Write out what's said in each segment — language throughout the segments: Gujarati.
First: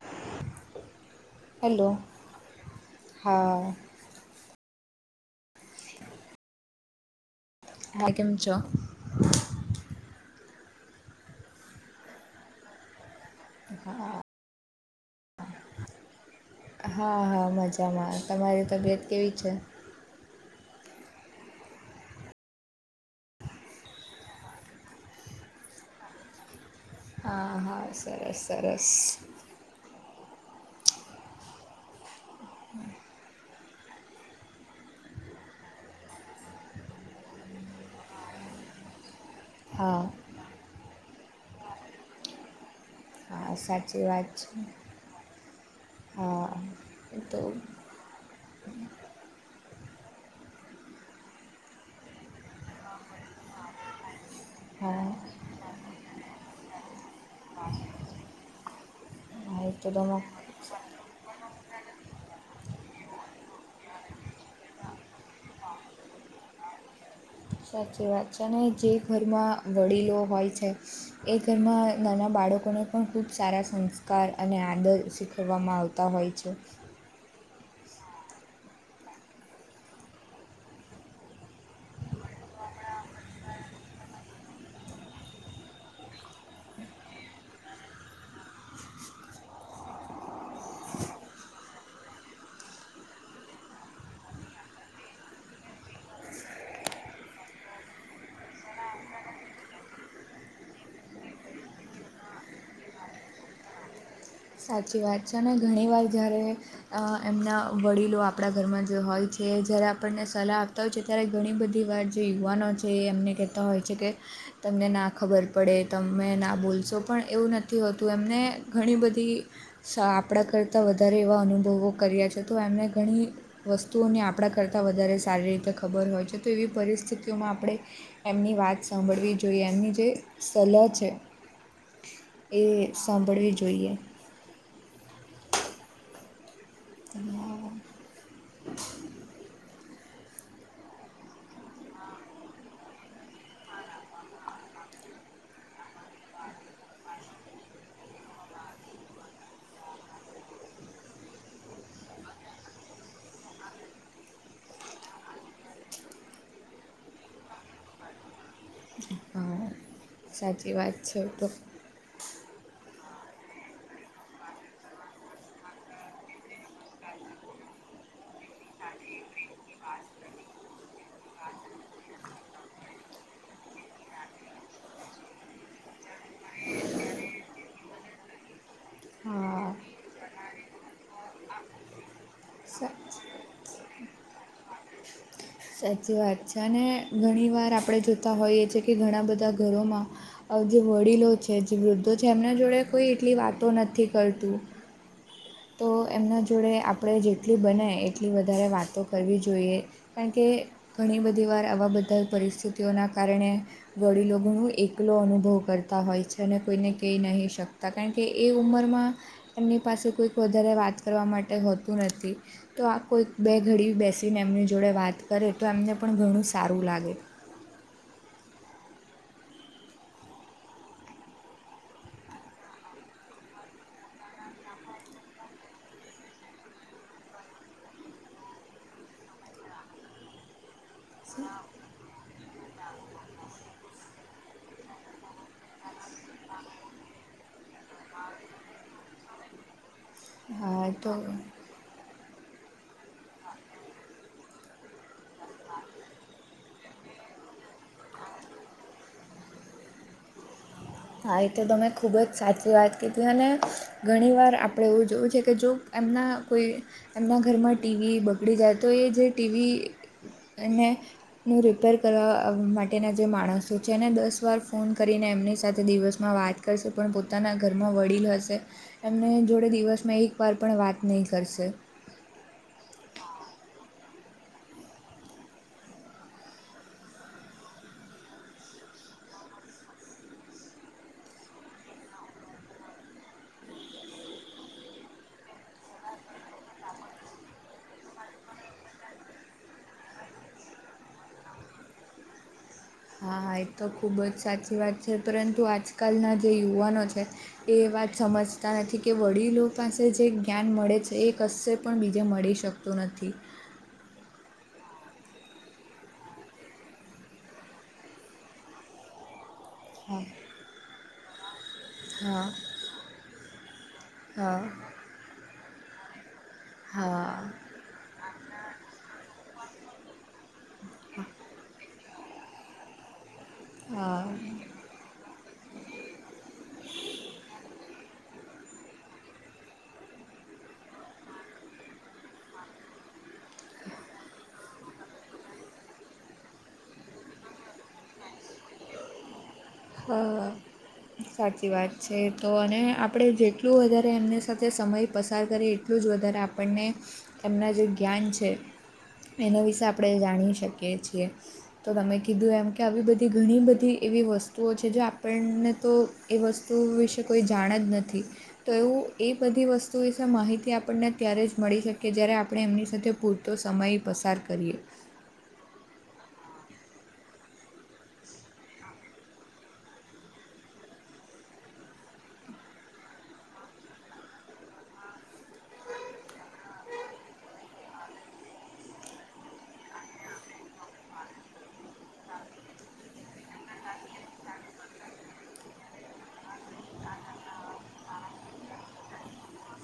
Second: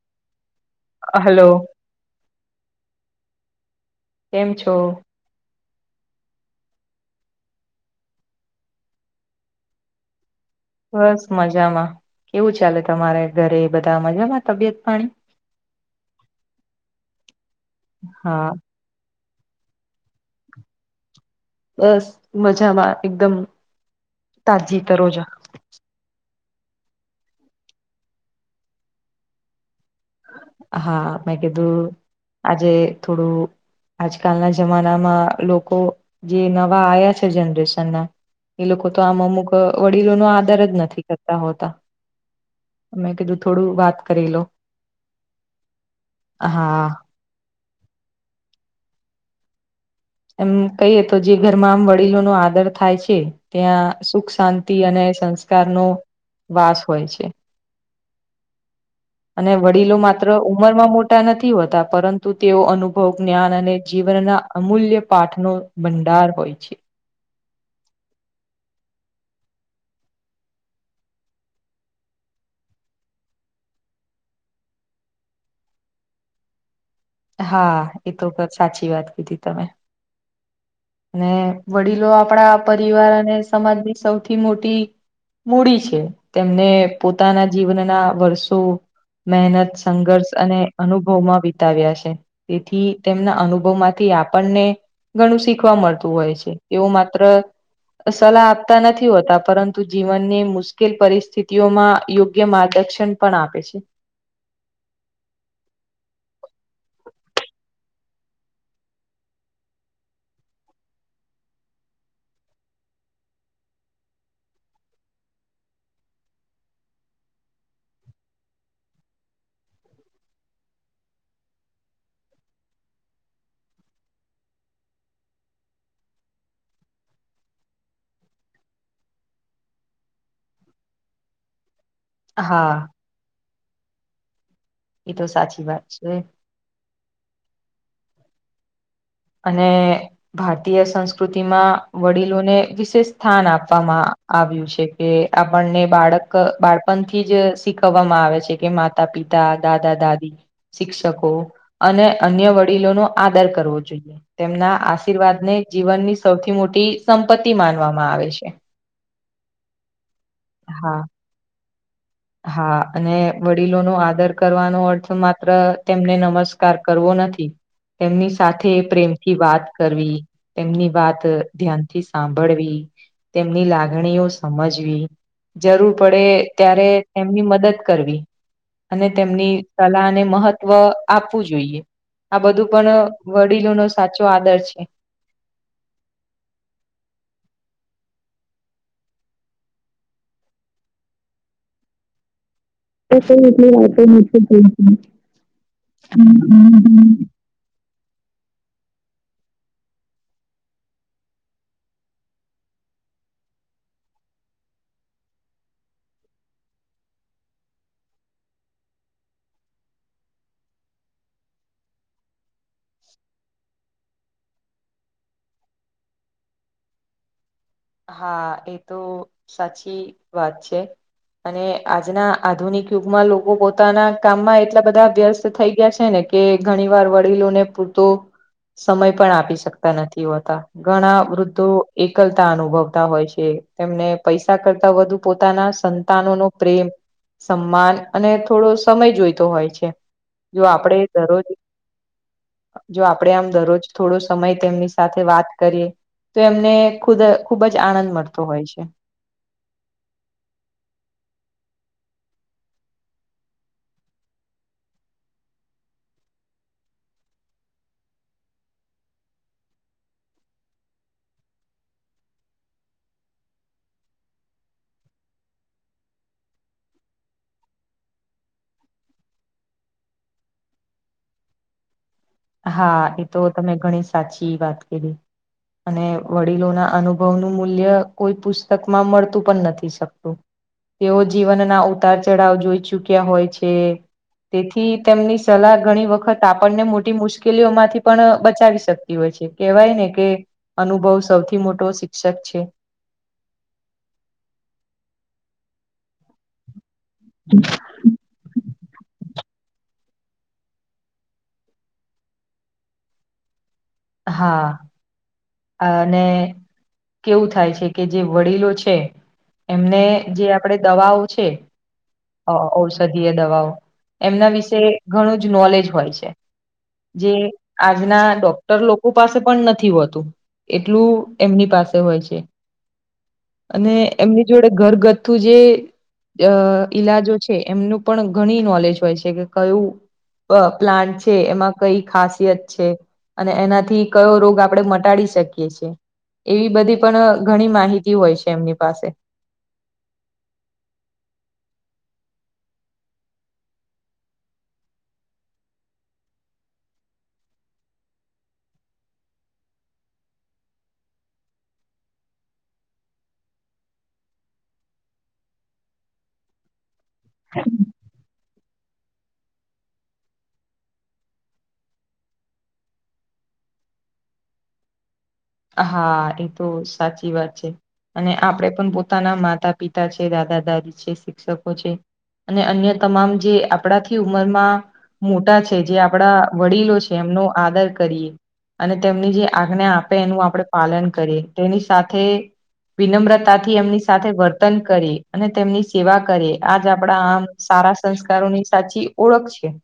તો- હલો. હા કેમ છો? હ, કેમ છો? બસ, મજામાં. કેવું ચાલે તમારે? ઘરે બધા મજામાં તબિયત પાણી? હા હા મજામાં. હા તમારી તબિયત કેવી છે? બસ મજામાં, એકદમ તાજી તરોજા. હા હા, સરસ સરસ. હા, મે કીધું આજે થોડું- આજકાલના જમાનામાં લોકો જે નવા આવ્યા છે. જનરેશનના એ લોકો તો આમ અમુક હા વડીલોનો આદર જ નથી કરતા હોતા. તમે કીધું હા થોડું વાત સાચી કરી લો. છે હા, એ તો એમ કહીએ તો જે ઘરમાં આમ વડીલોનો આદર થાય છે, ત્યાં સુખ શાંતિ અને હા સંસ્કારનો વાસ હોય છે. અને હા એ તો વડીલો તમે માત્ર ઉંમરમાં મોટા નથી હોતા. પરંતુ તેઓ અનુભવ જ્ઞાન અને જીવનના અમૂલ્ય પાઠનો ભંડાર હોય છે. સાચી વાત છે. અને જે ઘરમાં વડીલો હોય છે. એ ઘરમાં નાના બાળકોને પણ ખૂબ સારા સંસ્કાર અને આદર શીખવવામાં આવતો. તા હોય છે. હા, એ તો સાચી વાત કીધી તમે? અને વડીલો આપણા પરિવાર અને સમાજની સૌથી મોટી મૂડી છે. તેમને પોતાના જીવનના વર્ષો મહેનત સંઘર્ષ અને અનુભવમાં વિતાવ્યા છે. તેથી તેમના અનુભવમાંથી આપણને ગણું શી શીખવા મળતું હોય છે. એવું માત્ર સલાહ આપતા નથી હોતા. પરંતુ જીવનને મુશ્કેલ પરિસ્થિતિઓમાં યોગ્ય માર્ગદર્શન પણ આપે છે. સાચી વાત છે. અને ઘણી વાર જયારે અ એમના વડીલો આપણા ઘરમાં જે હોય છે, જ્યારે આપણને સલાહ આપ તો હોય છે, ત્યારે ઘણી બધી વાર જે યુવાનો છે. એમને કહેતા હોય છે કે તમને ના ખબર પડે, તમે ના બોલશો પણ એવું નથી હોતું. એમને ઘણી બધી સા આપણા કરતાં વધારે એવા અનુભવો કર્યા છે તો એમણે ઘણી વસ્તુઓને આપણા કરતાં વધારે સારી રીતે ખબર હોય છે, તો એવી પરિસ્થિતિઓમાં આપણે એમની વાત સાંભળવી જોઈએ. એમની જે સલાહ છે. એ હા સાંભળવી જોઈએ. એ તો સાચી વાત છે. હા. અને ભારતીય સંસ્કૃતિમાં વડીલોને વિશેષ સ્થાન આપવામાં આવ્યું છે કે આપણને બાળક બાળપણથી જ શીખવવામાં આવે છે કે માતા પિતા, દાદા દાદી. શિક્ષકો અને અન્ય વડીલોનો આદર કરવો જોઈએ. તેમના આશીર્વાદ ને જીવનની સૌથી મોટી સંપત્તિ માનવામાં આવે છે. હા સાચી વાત હા છે ઈ તો. હા. અને વડીલોનો આદર કરવાનો અર્થ માત્ર તેમને નમસ્કાર કરવો નથી. તેમની સાથે પ્રેમથી વાત કરવી. એમની વાત ધ્યાનથી સાંભળવી. તેમની લાગણીઓ સમજવી. જરૂર પડે ત્યારે તેમની મદદ કરવી. અને તેમની હા સલાહને મહત્વ આપવું જોઈએ. આ બધું સા પણ વડીલોનો સાચો આદર છે. સાચી વાત છે. અને ઘણી વાર આપણે જોતા હોઈએ છે કે ઘણા બધા ઘરોમાં જે વડીલો છે. જે વૃદ્ધો છે. એમના જોડે કોઈ એટલી વાતો નથી કરતું [unintelligible] તો એમના જોડે આપણે જેટલી બને એટલી વધારે વાતો કરવી જોઈએ. કારણ કે ઘણી બધી વાર આવા બધા પરિસ્થિતિઓના કારણે વડીલોનું એકલો અનુભવ કરતા હોય છે. અને કોઈને કેઈ નહીં શકે. કારણ કે એ ઉંમરમાં એમની પાસે કોઈક વધારે વાત કરવા માટે હોતું નથી. તો આ કોઈક બે ઘડી બેસીને એમની જોડે વાત કરે તો એમને પણ ઘણું સારું લાગે. હા એ તો સાચી વાત છે. અને આજના આધુનિક યુગમાં લોકો પોતાના કામમાં એટલા બધા વ્યસ્ત થઈ ગયા છે ને કે ઘણી વાર વડીલોને પૂરતો સમય પણ આપી શકતા નથી હોતા. ઘણા વૃદ્ધો એકલ તા અનુભવતા હોય છે. એમને પૈસા કરતા વધુ પોતાના સંતાનો નો પ્રેમ સન્માન અને થોડો સમય જોઈતો હોય છે. જો હા આપણેે તો દરરોજ જો આપડે આમ દરરોજ થોડો સમય તેમની સાથે વાત કરીએ. તો એમને ખુદ ખુબ જ આનંદ મળતો હોય છે. [inaudible] હા એ તો તમે ખૂબ જ સાચી વાત કીધી. અને ઘણીવાર આપણે એવું જોવું છે કે જો એમના કોઈ એમના ઘરમાં ટીવી બગડી જાય. તો એ જે ટીવી અને નુ રિપેર કરવા માટેના જે માણસો છે. એને દસ વાર ફોન કરીને એમ એની સાથે દિવસમાં વાત કરશે, પણ પોતાના ઘરમાં વડીલ હશે. એમને જોડે દિવસમાં એક વાર પણ વાત નઈ કરશે. હા, એ તો તમે ઘણી સાચી વાત કીધી. અને વડીલોના અનુભવનું મૂલ્ય કોઈ પુસ્તકમાં મળતું પણ નથી શકતું. તેઓ જીવનના ઉતાર ચઢાવ જોઈ ચુક્યા હોય છે. તેથી તેમની સલાહ ઘણી વખત આપણને મોટી મુશ્કેલીઓમાંથી પણ બચાવી શકતી હોય છે. કેવાય ને કે અનુભવ સૌથી મોટો શિક્ષક છે. હા હા એ તો ખૂબ જ સાચી વાત છે, પરંતુ આજકાલના જે યુવાનો છે. એ વાત સમજ તા નથી કે વડીલો પાસે જે જ્ઞાન મળે છે, એ કશે પણ બીજે મળી શકતું નથી. હા અને કેવું થાય છે કે જે વડીલો છે એમને હા જે આપણે દવાઓ છે, હા અ ઔષધીય દવાઓ. એમના હા વિશે ઘણું જ નોલેજ હોય છે. હા જે આજના ડોક ટર લોકો પાસે પણ નથી હોતું. એટલું એમની પાસે હોય છે. અને હા એમની જોડે ઘર ગથ્થુ જે અ ઈલાજો છે. એમનું પણ ઘણી નોલેજ હોય છે કે કયું અ પ્લાન્ટ છે, એમાં કઈ ખાસિયત છે. અને એનાથી કયો રોગ આપણેે મટાડી શકીએ છે. એવી બધી પણ ઘણી માહિતી હોય છે એમની પાસે. હા. સાચી વાત છે, તો અને આપણે જેટલું વધારે એમની સાથે સમય પસાર કરી એટલું જ વધારે આપણને એના જે જ્ઞાન છે. એના વિશે આપણે જાણી શકીએ છીએ. તો તમે કીધું એમ કે આવી બધી ઘણી બધી એવી વસ્ તુઓ છે જો આપણને તો એ વસ્તુ વિશે કોઈ જાણ જ નથી. તો એવું એ બધી વસ્તુ વિશે માહિતી આપણને અત્યારે જ મળી શકી જ્યારે આપણે એમની સાથે પૂછ તો સમય પસાર કરીએ. હા એ તો સાચી વાત છે. અને આપણેે પણ પોતાના માતા પિતા છે, દાદા દાદી છે, શિક્ષકો છે. અને અન્ય તમામ જે આપણાથી ઉંમરમાં મોટા છે જે આપડા વડીલો છે એમનો આદર કરીએ. અને તેમની જે આજ્ઞા આપે એનું આપણે પાલન કરીએ તેની સાથે વિનમ્રતા થી એમની સાથે વર્તન કરી અને તેમની સેવા કરીએ આજ આપણા આમ સારા સંસ્કારોની સાચી ઓળખ છે.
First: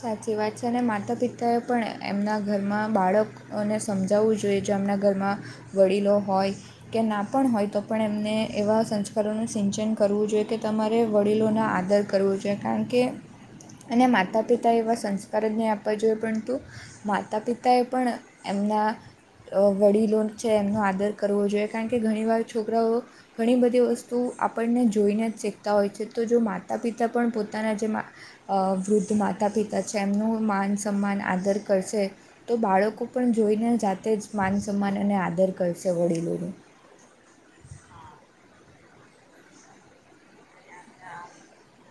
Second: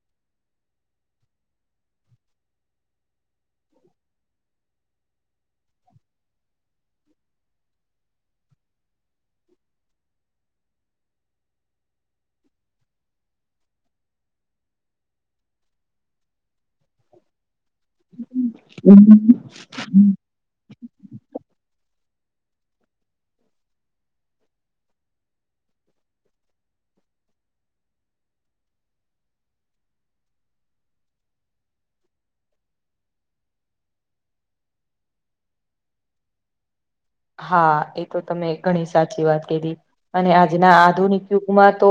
સાચી વાત છે અને માતા પિતાએ પણ એમના ઘરમાં બાળક અને સમજાવવું જોઈએ, જેમના ઘરમાં વડીલો હોય કે ના પણ હોય તો પણ એમને એવા સંસ્કારોનું સિંચન કરવું જોઈએ કે તમારે વડીલોના આદર કરવું જોઈએ. કારણ કે અને માતા પિતા એવા સંસ્કાર જ નહીં આપવા જોઈએ પરંતુ માતા પિ તાએ પણ એમના હમ અ વડીલોન છે એમનો આદર કરવો જોઈએ. કારણ કે ઘણીવાર છોકરાઓ ઘણી બધી વસ્તુ આપણને જોઈને જ શીખતા હોય છે તો જો માતા પિતા પણ પોતાના જે મા અ વૃદ્ધ માતા પિતા છે એમનું માન સમાન આદર કરશે તો બાળકો પણ જોઈને જાતે જ માન સન્માન અને આદર કરશે વડીલોનું હા એ તો તમે ઘણી સાચી વાત કી ધી અને આજના આધુનિક યુગમાં તો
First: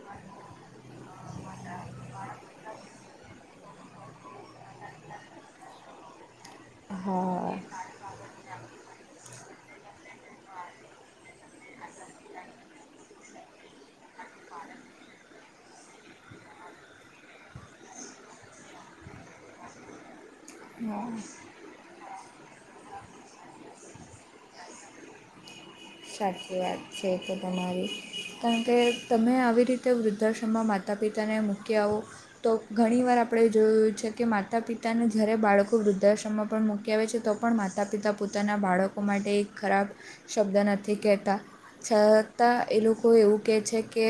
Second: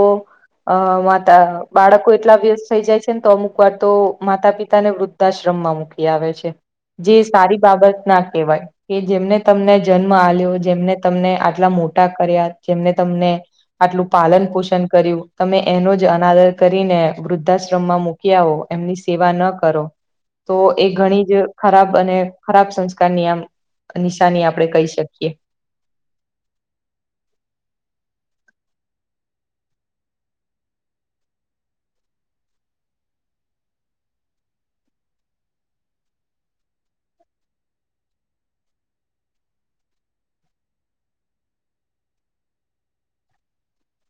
અ માતા બાળકો એટલા વ્યસ્ત થઇ જાય છે ને તો અમુક વાર તો માતા પિતા ને વૃદ્ધાશ્રમમાં મૂકી આવે છે જે હા સારી બાબત ના કવાય કે જેમને તમને જન્મ અલિયો જેમને તમને આટલા મોટા કર્યા જેમને તમને આટલું પાલન પોષણ કર્યું તમે એનો જ અનાદર કરીને વૃદ્ધાશ્રમમાં મૂકી આવો એમની સેવા ન કરો તો એ હા ઘણી જ ખરાબ અને ખરાબ સંસ્કારની આમ નિશાની આપ આપડણે કહી શકીએ સાચી વાત છે તો તમારી કારણ કે તમે આવી રીતે વૃદ્ધાશ્રમમાં માતા પિતાને મૂકી આવો તો ઘણીવાર આપણે જોયું છે કે માતા પિતાને જ્યારે બાળકો વૃદ્ધાશ્રમમાં પણ મૂકી આવે છે તો પણ માતા પિતા પોતાના બાળકો માટે એક ખરાબ શબ્દ નથી નથી કહેતા છતાં એ લોકો એવું કહે છે કે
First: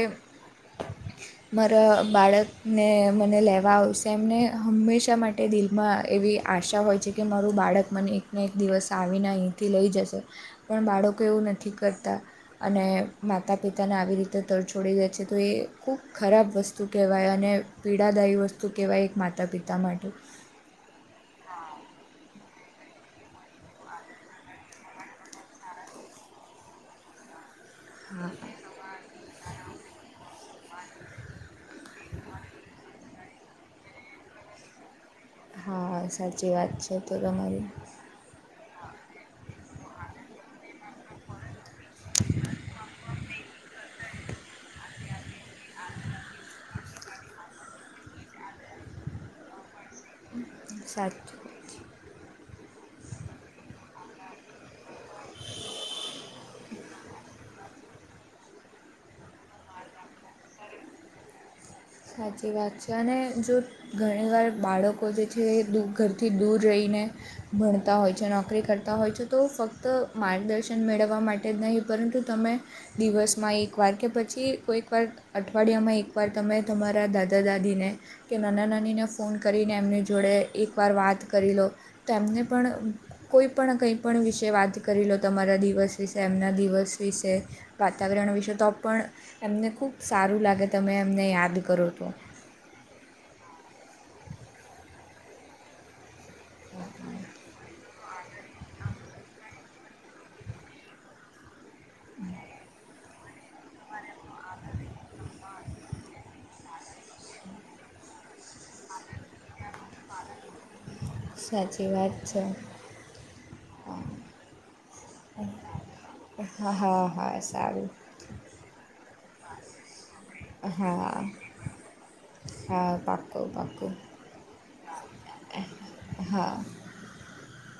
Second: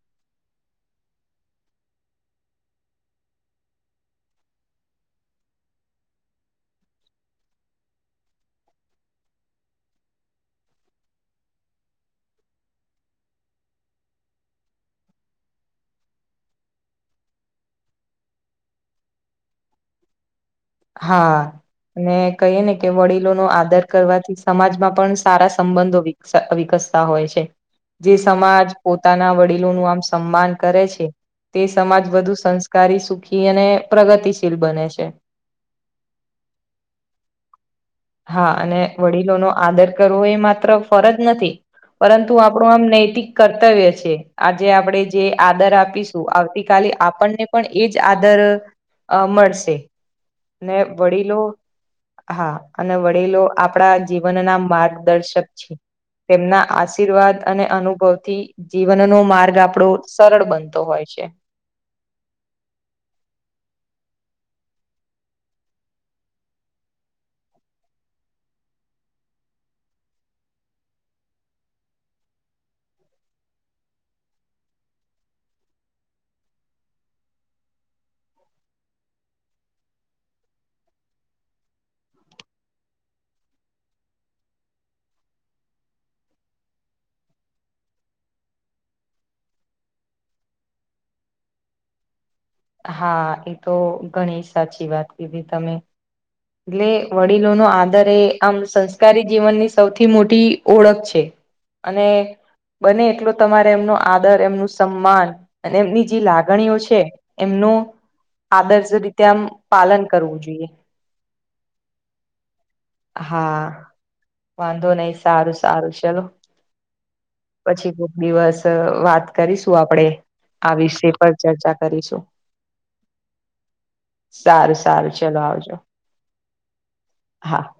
[inaudible] મારા બાળકને મને લેવા આવશે એમને હંમેશા માટે દિલમાં એવી આશા હોય છે કે મારું બાળક મને એકને એક દિવસ આવીને અહીંથી લઈ જશે પણ બાળકો એવું નથી કરતા અને માતા પિતાને આવી રીતે તરછોડી દે છે તો એ ખૂબ ખરાબ વસ્તુ કહેવાય અને પીડાદાયી વસ્તુ કહેવાય એક માતા પિતા માટે હા અને કહીએ ને કે વડીલોનોો આદર કરવાથી સમાજમાં પણ સારા સંબંધો વકસ વિકસતા હોય છે જે હા સમાજ પોતાના વડીલોનું આમ સન્માન કરે છે તે સમાજ વધુ સંસ્કારી સુખી અને પ્રગતિશીલ બને છે હા સાચી વાત છે તો તમારી હા અને વડીલોનો આદર કરવો એ માત્ર ફરજ નથી. પરંતુ આપણું આમ નૈતિક કર્તવ્ય છે કે આજે જે આપણેે આદર આપીશું તે તો આવતીકાલે આપણને પણ એજ આદર અમ મળશે અને વડીલો સાચું હા અને વડીલો આપણા જીવનના માર્ગ દર્શક છે તેમના આશીર્વાદ અને અનુભવથી જીવનનો માર્ગ આપણો સરળ બનતો હોય છે. સાચી વાત છે ને જો ઘણી વાર બાળકો જે છે એ દ ઘરથી દૂર રહીને ભણતા હોય છે અને નોકરી પણ કરતા હોય છે તો ફક્ત માર્ગદર્શન મેળવવા માટે જ નહીં પરંતુ તમે દિવસમાં એકવાર કે પછી કોઈકવાર અઠવાડિયામાં એકવાર તમે તમારા દાદા દાદીને કે નાના નાનીને ફોન કરીને એમની જોડે એકવાર વાત કરી લો તો એમને પણ કોઈ પણ કંઈ પણ વાત કરી લો તમારા દિવસ વિશે કે એમના દિવસ વિશે વાતાવરણ વિશે વાત કરો તો પણ એમને ખૂબ સારું લાગે છે જ્યારે તમે એમને યાદ કરો છો. હા એ તો ઘણી સાચી વાત કીધી તમે એટલે વડીલો નો આદર કરવો એ એક સંસ્કારી જીવનની સૌથી મોટી ઓળખ છે અને બને એટલો તમારે એમનો આદર કરવો જોઈએ, એમનું સન્માન કરવું જોઈએ અને એમની જે લાગણીઓ છે એમનું આદર્શ રીતે આમ પાલન કરવું જોઈએ. સાચી વાત છે. હા વાંધો નહીં સારું સારું ચલો હા હા હા સારું પછી કોક દિવસ વાત કરીશું આપડે આ વિષય હા પર ચર્ચા કરીશું. હા પાક્કું પાક્કું સારું સારું ચલો આવજો. હા. હા.